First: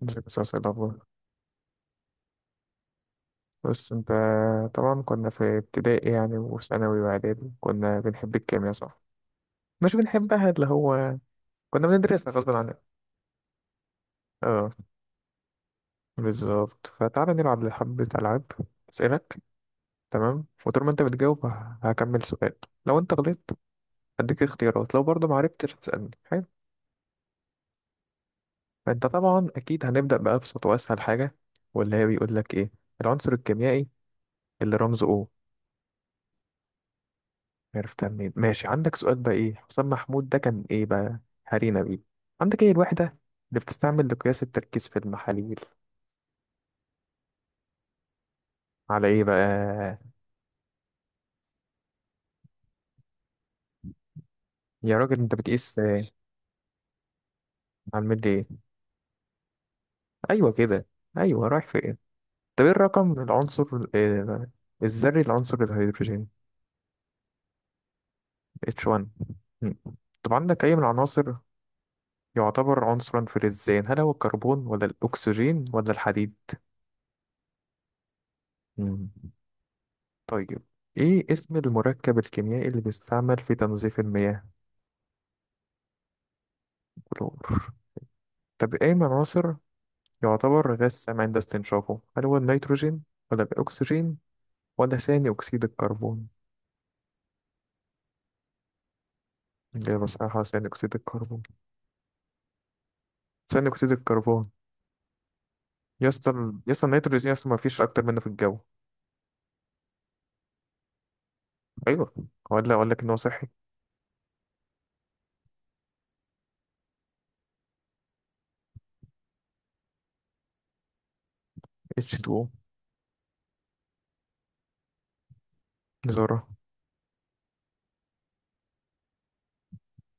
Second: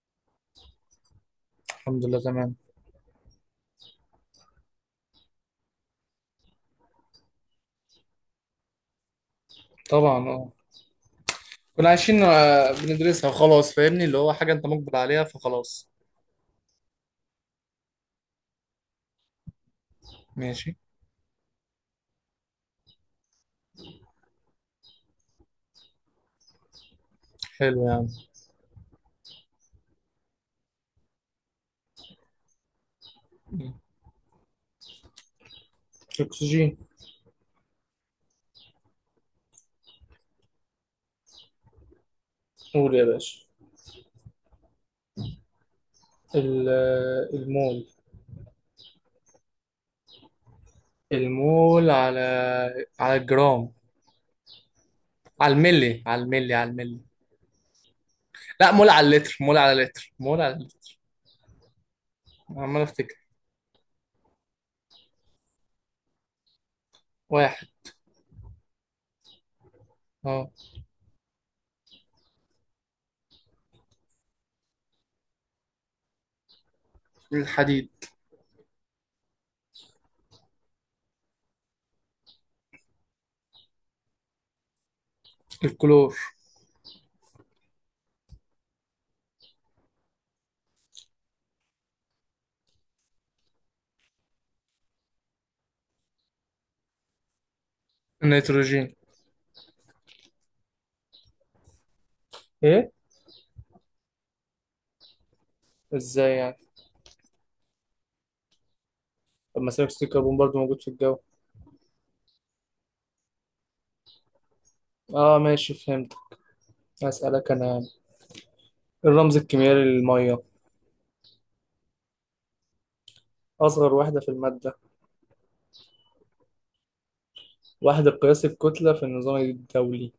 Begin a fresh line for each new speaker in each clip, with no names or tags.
بس أسأل الأخبار.
الحمد لله، تمام.
بس أنت، طبعا كنا في ابتدائي يعني وثانوي وإعدادي، كنا بنحب الكيمياء صح؟ مش
طبعا،
بنحبها
اه.
اللي هو كنا
كنا عايشين،
بندرسها غصب عننا.
بندرسها وخلاص. فاهمني اللي هو حاجة انت
اه،
مقبل عليها فخلاص.
بالظبط، فتعالى نلعب حبة ألعاب. أسألك، تمام،
ماشي.
وطول ما أنت بتجاوب هكمل سؤال. لو أنت غلطت هديك اختيارات، لو برضه معرفتش تسألني. حلو.
حلو يعني.
فأنت طبعا أكيد هنبدأ بأبسط وأسهل حاجة، واللي هي بيقول لك إيه العنصر الكيميائي اللي رمزه O؟
الاكسجين.
عرفتها منين؟ ماشي. عندك سؤال بقى، ايه حسام محمود ده كان ايه بقى؟ هارينا بيه. عندك ايه
قول
الوحدة
يا باشا.
اللي بتستعمل لقياس التركيز في المحاليل؟
المول.
على ايه بقى؟
المول على. على الجرام.
يا راجل انت
على
بتقيس
الملي على الملي على الملي.
على الملي ايه؟
لا، مول على اللتر مول على اللتر مول
ايوه
على
كده،
اللتر.
ايوه، رايح فين؟ طب ايه
عمال
الرقم
افتكر.
العنصر آه، الذري لعنصر الهيدروجين؟
واحد.
H1. مم. طب
اه،
عندك اي من العناصر يعتبر عنصرا فلزيا، هل هو الكربون ولا الاكسجين ولا الحديد؟
الحديد.
مم. طيب، ايه اسم المركب الكيميائي اللي بيستعمل في تنظيف المياه؟
الكلور.
كلور. طب ايه من العناصر يعتبر غاز سام عند استنشافه، هل هو النيتروجين ولا الاكسجين ولا ثاني اكسيد الكربون؟
النيتروجين.
الاجابه صحيحه ثاني اكسيد الكربون.
ايه؟
ثاني اكسيد الكربون.
ازاي يعني؟
يسطا يسطا النيتروجين يسطا ما فيش اكتر منه في الجو.
طب ما ثاني اكسيد الكربون برضه موجود في الجو.
ايوه، ولا اقول لك ان هو صحي.
اه، ماشي، فهمت. اسالك انا. الرمز الكيميائي للمية؟
H2O.
أصغر وحدة في المادة؟
ذره.
وحدة قياس الكتلة في النظام الدولي؟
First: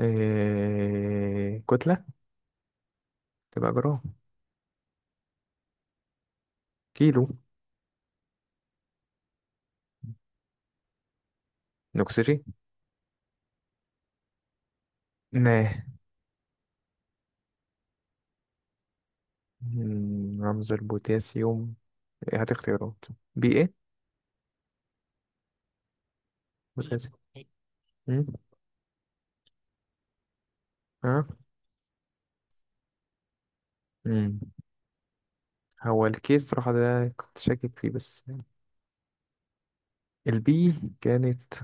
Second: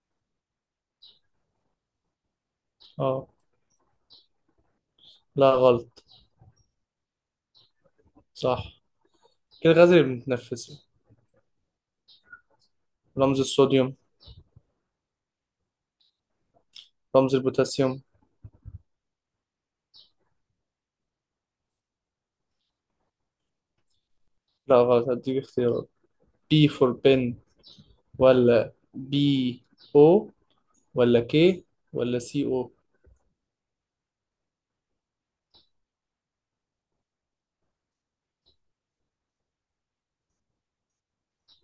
كتله.
اه.
تبقى جرام.
لا، غلط.
كيلو.
صح. إيه الغاز اللي بنتنفسه؟
الاكسجين.
رمز الصوديوم؟
ناه.
رمز البوتاسيوم؟
مم، رمز البوتاسيوم؟ إيه، هات اختيارات. بي ايه؟
لا غلط، هديك اختيارات. بي فور
بوتاسيوم.
بن.
مم.
ولا بي او، ولا
اه.
كي، ولا سي او.
مم. هو الكيس صراحة ده كنت شاكك فيه، بس البي كانت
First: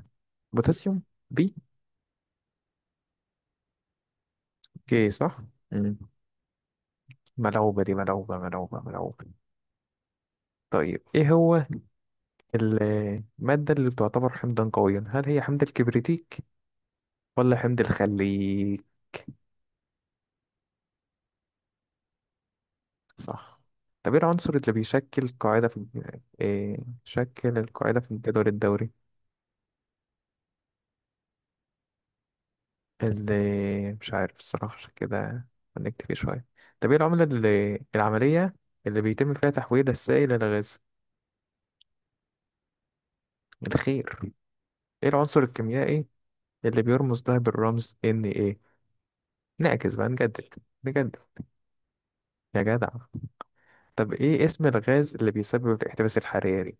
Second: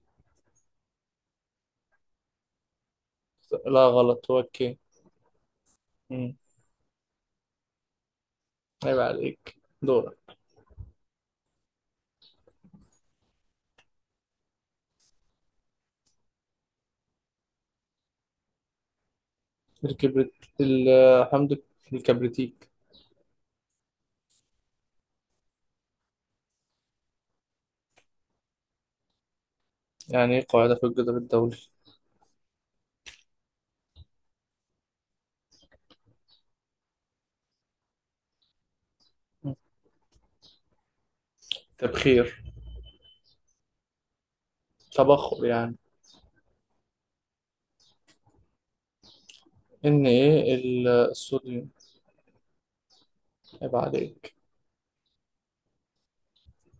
بوتاسيوم. بي.
لا غلط، هو كي.
كي صح. مم.
مم.
ملعوبة دي، ملعوبة، ملعوبة،
عيب
ملعوبة.
عليك. دورك.
طيب ايه هو المادة اللي تعتبر حمضا قويا، هل هي حمض الكبريتيك ولا حمض الخليك؟
الكبريت، الحمض الكبريتيك.
صح. طب ايه العنصر اللي بيشكل قاعدة في إيه شكل القاعدة في الجدول الدوري؟
يعني ايه قاعدة في الجدول الدولي؟
اللي مش عارف الصراحة، عشان كده هنكتفي شوية. طب ايه العملة اللي العملية اللي بيتم فيها تحويل السائل إلى غاز؟
تبخير.
الخير. ايه العنصر
تبخر يعني.
الكيميائي اللي بيرمز ده بالرمز Na؟ نعكس بقى نجدد. نجدد
الصوديوم.
يا جدع.
هيبقى
طب
عليك.
ايه اسم الغاز اللي بيسبب الاحتباس الحراري؟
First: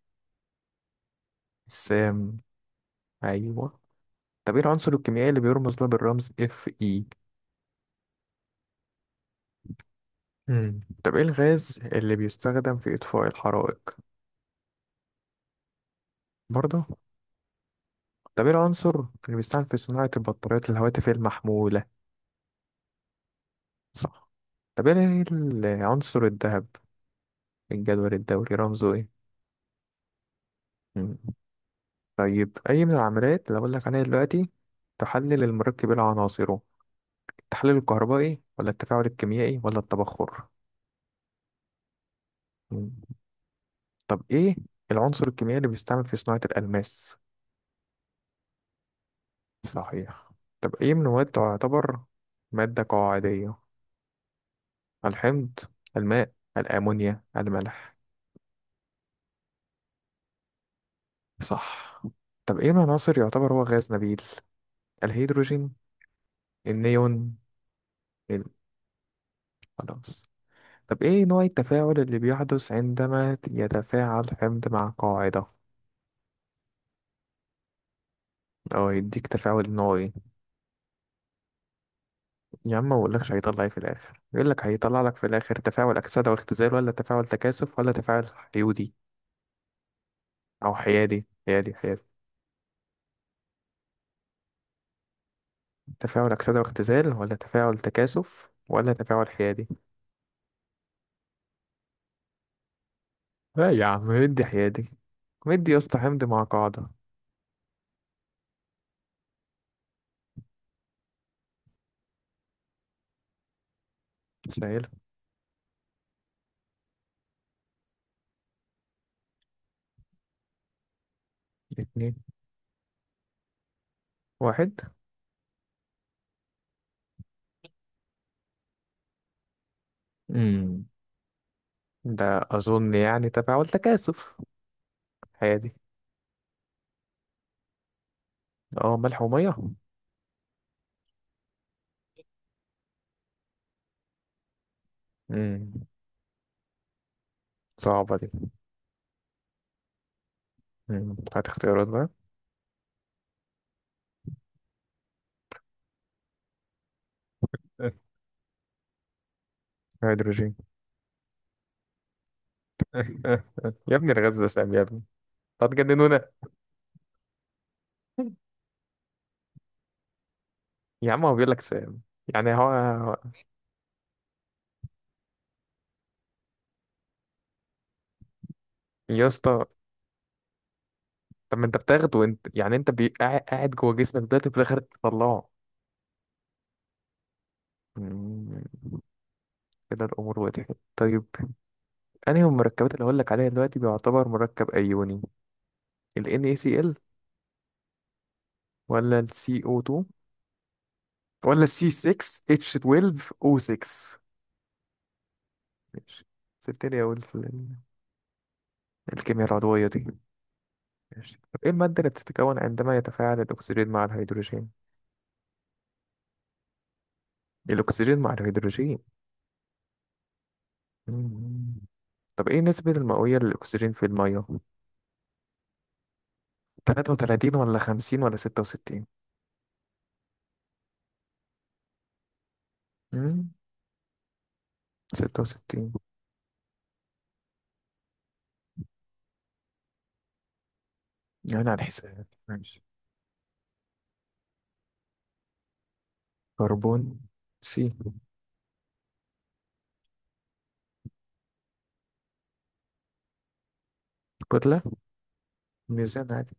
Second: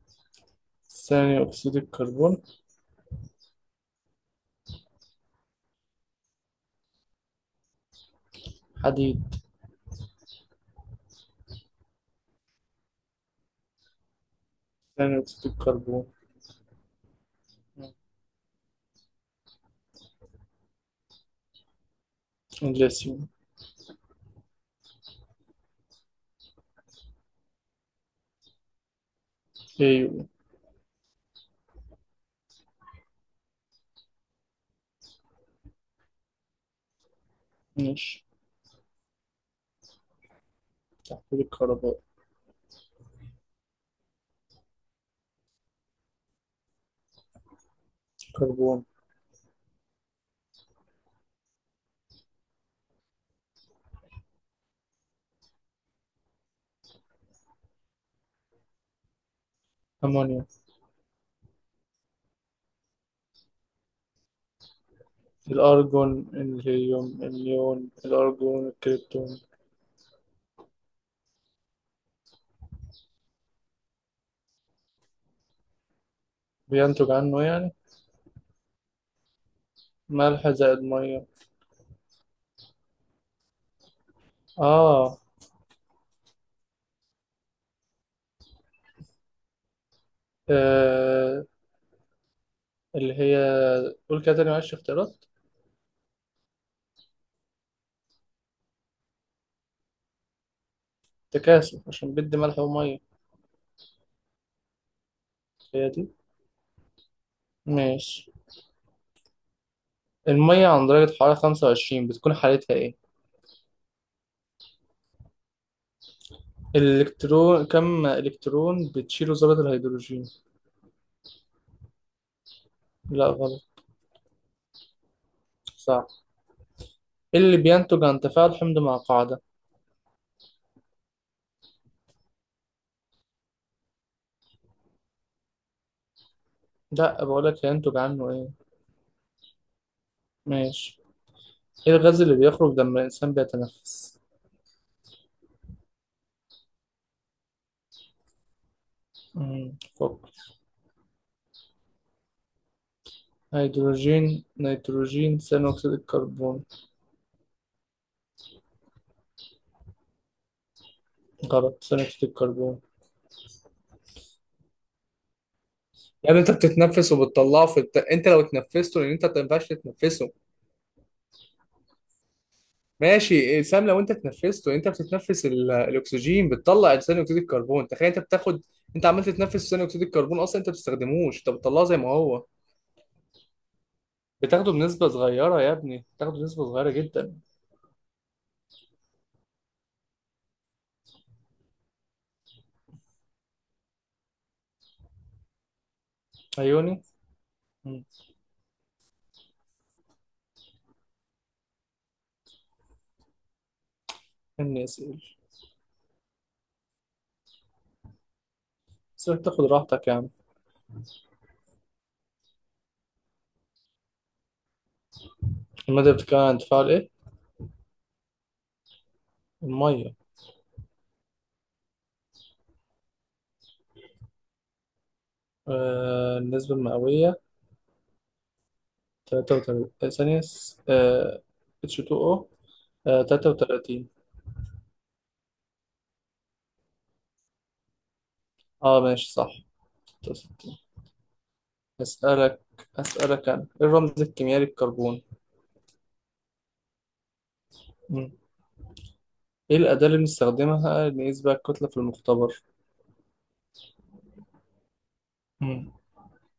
ثاني اكسيد
السام.
الكربون.
ايوه. طب ايه العنصر الكيميائي اللي بيرمز له بالرمز Fe؟
حديد.
مم. طب ايه الغاز اللي بيستخدم في إطفاء الحرائق؟
ثاني اكسيد الكربون.
برضه. طب ايه العنصر اللي بيستعمل في صناعة البطاريات الهواتف المحمولة؟
الليثيوم.
صح. طب ايه العنصر الذهب الجدول الدوري رمزه ايه؟
ايو.
مم. طيب أي من العمليات اللي أقول لك عليها دلوقتي تحلل المركب إلى عناصره، التحلل
ماشي.
الكهربائي ولا التفاعل الكيميائي ولا التبخر؟
تحويل الكربون.
مم. طب إيه العنصر الكيميائي اللي بيستعمل في صناعة الألماس؟
كربون.
صحيح. طب أي من المواد تعتبر مادة قاعدية، الحمض الماء الأمونيا الملح؟
امونيا.
صح. طب ايه العناصر يعتبر هو غاز نبيل، الهيدروجين؟
الارجون، الهيليوم،
النيون.
النيون،
ال-
الارجون، الكريبتون.
خلاص. طب ايه نوع التفاعل اللي بيحدث عندما يتفاعل حمض مع قاعدة،
بينتج عنه يعني.
او يديك تفاعل نوعي؟
ملح زائد ميه.
يا عم، ما بقولكش هيطلع ايه في الاخر، يقول لك هيطلع لك
اه.
في الاخر تفاعل اكسده واختزال ولا تفاعل تكاثف ولا تفاعل حيودي او حيادي،
آه.
حيادي، حيادي.
اللي هي. قول كده تاني، معلش، اختيارات.
تفاعل اكسده واختزال ولا تفاعل تكاثف ولا تفاعل حيادي؟
تكاثف، عشان بدي ملح وميه.
لا يا عم، مدي حيادي، مدي يا
هي
اسطى،
دي.
حمض مع قاعدة.
ماشي. المية عند درجة حرارة 25 بتكون حالتها إيه؟
سهل.
الإلكترون، كم إلكترون بتشيله ذرة الهيدروجين؟
اتنين.
لا غلط.
واحد.
صح. إيه اللي بينتج عن تفاعل حمض مع قاعدة؟
امم ده اظن يعني تبع والتكاثف هادي.
لا، بقولك هينتج عنه إيه؟
اه، ملح وميه.
ماشي. إيه الغاز اللي بيخرج لما الإنسان بيتنفس؟
امم صعبة دي.
مم، فكر.
هات اختيارات بقى.
هيدروجين، نيتروجين، ثاني أكسيد الكربون.
أه، هيدروجين.
غلط، ثاني أكسيد الكربون.
أه، أه. يا ابني، الغاز ده سام يا ابني، هتجننونا.
يعني أنت بتتنفس وبتطلعه في أنت لو اتنفسته، لأن أنت ما ينفعش تتنفسه.
يا عم، هو بيقول لك سام، يعني هو.
ماشي، سام. لو انت تنفسته، انت بتتنفس الاكسجين بتطلع ثاني اكسيد الكربون. تخيل انت بتاخد. انت عمال
يا اسطى،
تتنفس ثاني اكسيد الكربون اصلا، انت ما بتستخدموش، انت
طب ما انت
بتطلعه زي ما
بتاخده، وانت
هو.
يعني انت قاعد قاعد جوه جسمك دلوقتي وفي
بتاخده
الاخر
بنسبة
تطلعه.
صغيرة يا ابني، بتاخده بنسبة صغيرة جدا.
أمم. كده الامور وضحت. طيب، انهي من المركبات اللي هقول لك عليها دلوقتي بيعتبر مركب ايوني، ال NaCl
عيوني. مم.
ولا ال CO2 ولا سي 6 اتش 12 او 6؟
استني اسال.
ماشي، سبتني اقول في
سيبك
الكيمياء
تاخد
العضوية دي.
راحتك يا عم.
ماشي. طب ايه المادة اللي بتتكون عندما يتفاعل الاكسجين مع الهيدروجين؟
المادة بتتكون عن تفاعل ايه؟
الاكسجين مع الهيدروجين.
المية.
مم. طب ايه نسبة المئوية للاكسجين في المية،
النسبة المئوية.
33 ولا 50 ولا 66؟
33. آه، ثانية س- آه H2O.
مم.
33.
66.
اه ماشي صح.
يعني على الحساب
أسألك
ماشي.
أسألك أنا، إيه الرمز الكيميائي للكربون؟
كربون. سي.
مم. إيه الأداة اللي بنستخدمها نقيس بيها الكتلة في المختبر؟
كتلة.
مم.
ميزان عادي.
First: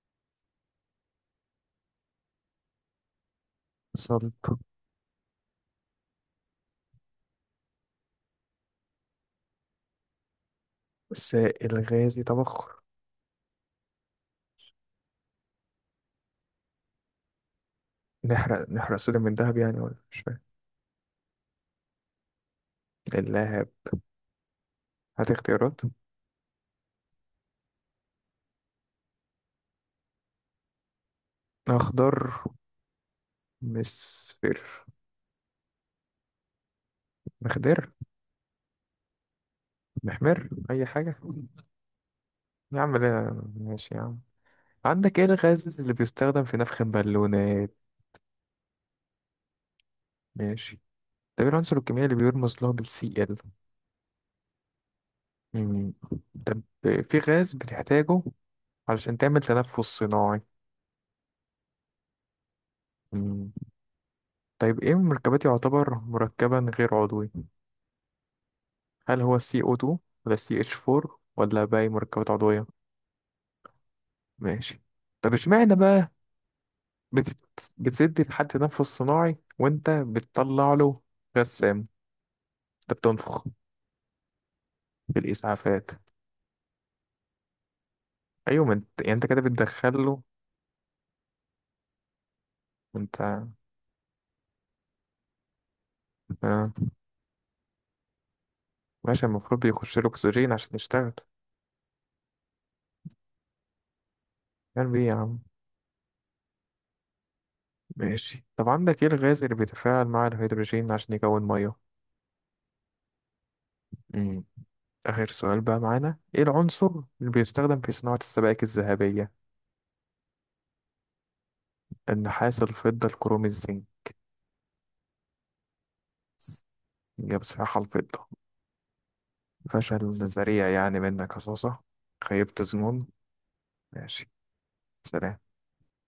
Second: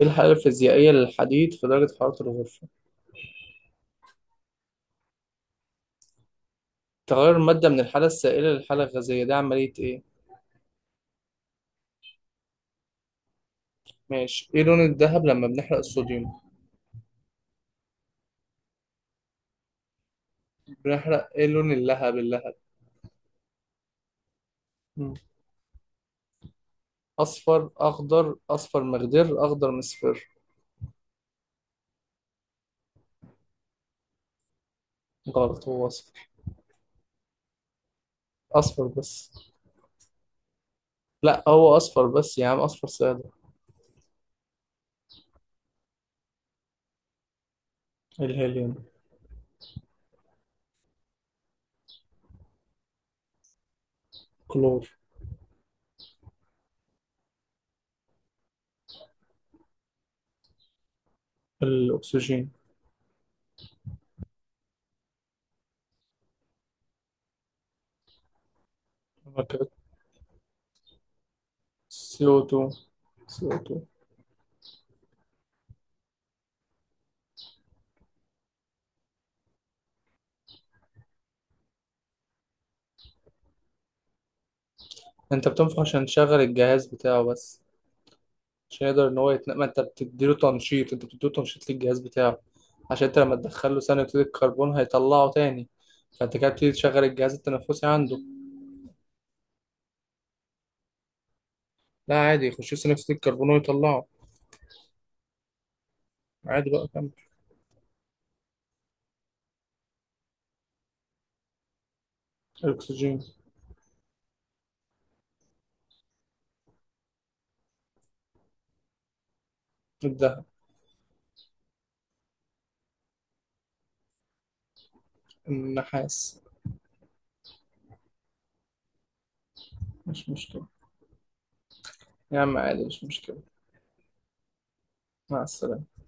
إيه الحالة الفيزيائية للحديد في درجة حرارة الغرفة؟
صلب.
تغير المادة من الحالة السائلة للحالة الغازية، ده عملية إيه؟
سائل غازي، تبخر.
ماشي. إيه لون الذهب لما بنحرق الصوديوم؟
نحرق، نحرق صوديوم من دهب يعني ولا مش؟
بنحرق، إيه لون اللهب، اللهب؟
اللاعب.
مم.
هات اختيارات.
أصفر أخضر، أصفر مخضر، أخضر مصفر.
اخضر مصفر.
غلط، هو أصفر.
مخضر.
أصفر بس.
محمر، اي حاجه.
لا هو أصفر بس يا عم،
يا
أصفر
عم
سادة.
لا، ماشي يا عم. عندك ايه الغاز اللي بيستخدم في نفخ البالونات؟
الهيليوم.
ماشي. طب ايه العنصر الكيميائي اللي بيرمز له بالسي ال؟
كلور.
مم. طب في غاز بتحتاجه علشان تعمل تنفس صناعي؟
الأكسجين.
مم. طيب ايه مركبات يعتبر مركبا غير عضوي، هل هو CO2 ولا CH4 ولا باقي مركبات
CO2.
عضوية؟
CO2.
ماشي. طب اشمعنى بقى بتدي لحد تنفس صناعي وانت بتطلع له غسام؟ انت بتنفخ
انت بتنفخ
بالاسعافات؟
عشان تشغل الجهاز بتاعه بس.
ايوه، ما انت
عشان يقدر
يعني
ان
انت
هو
كده
يتنقل، ما انت
بتدخل له.
بتديله تنشيط، انت بتديله تنشيط للجهاز بتاعه. عشان
وانت
انت لما تدخله ثاني اكسيد الكربون هيطلعه تاني. فانت كده
آه.
بتبتدي تشغل الجهاز التنفسي عنده.
ماشي، المفروض بيخش له اكسجين عشان يشتغل.
لا، عادي يخش ثاني اكسيد الكربون ويطلعه.
يعني بيه إيه يا عم؟
عادي بقى، كمل.
ماشي. طب عندك ايه الغاز اللي بيتفاعل مع الهيدروجين عشان يكون ميه؟
الاكسجين.
امم اخر سؤال بقى معانا، ايه العنصر اللي بيستخدم في صناعة السبائك الذهبية؟
الدهب.
النحاس الفضة الكروم الزنك.
النحاس.
يا، بصراحة الفضة، فشل
مش مشكلة.
ذريع يعني منك يا صوصة.
يا عم
خيبت
عادي، مش
ظنون.
مشكلة.
ماشي.
مع
سلام.
السلامة.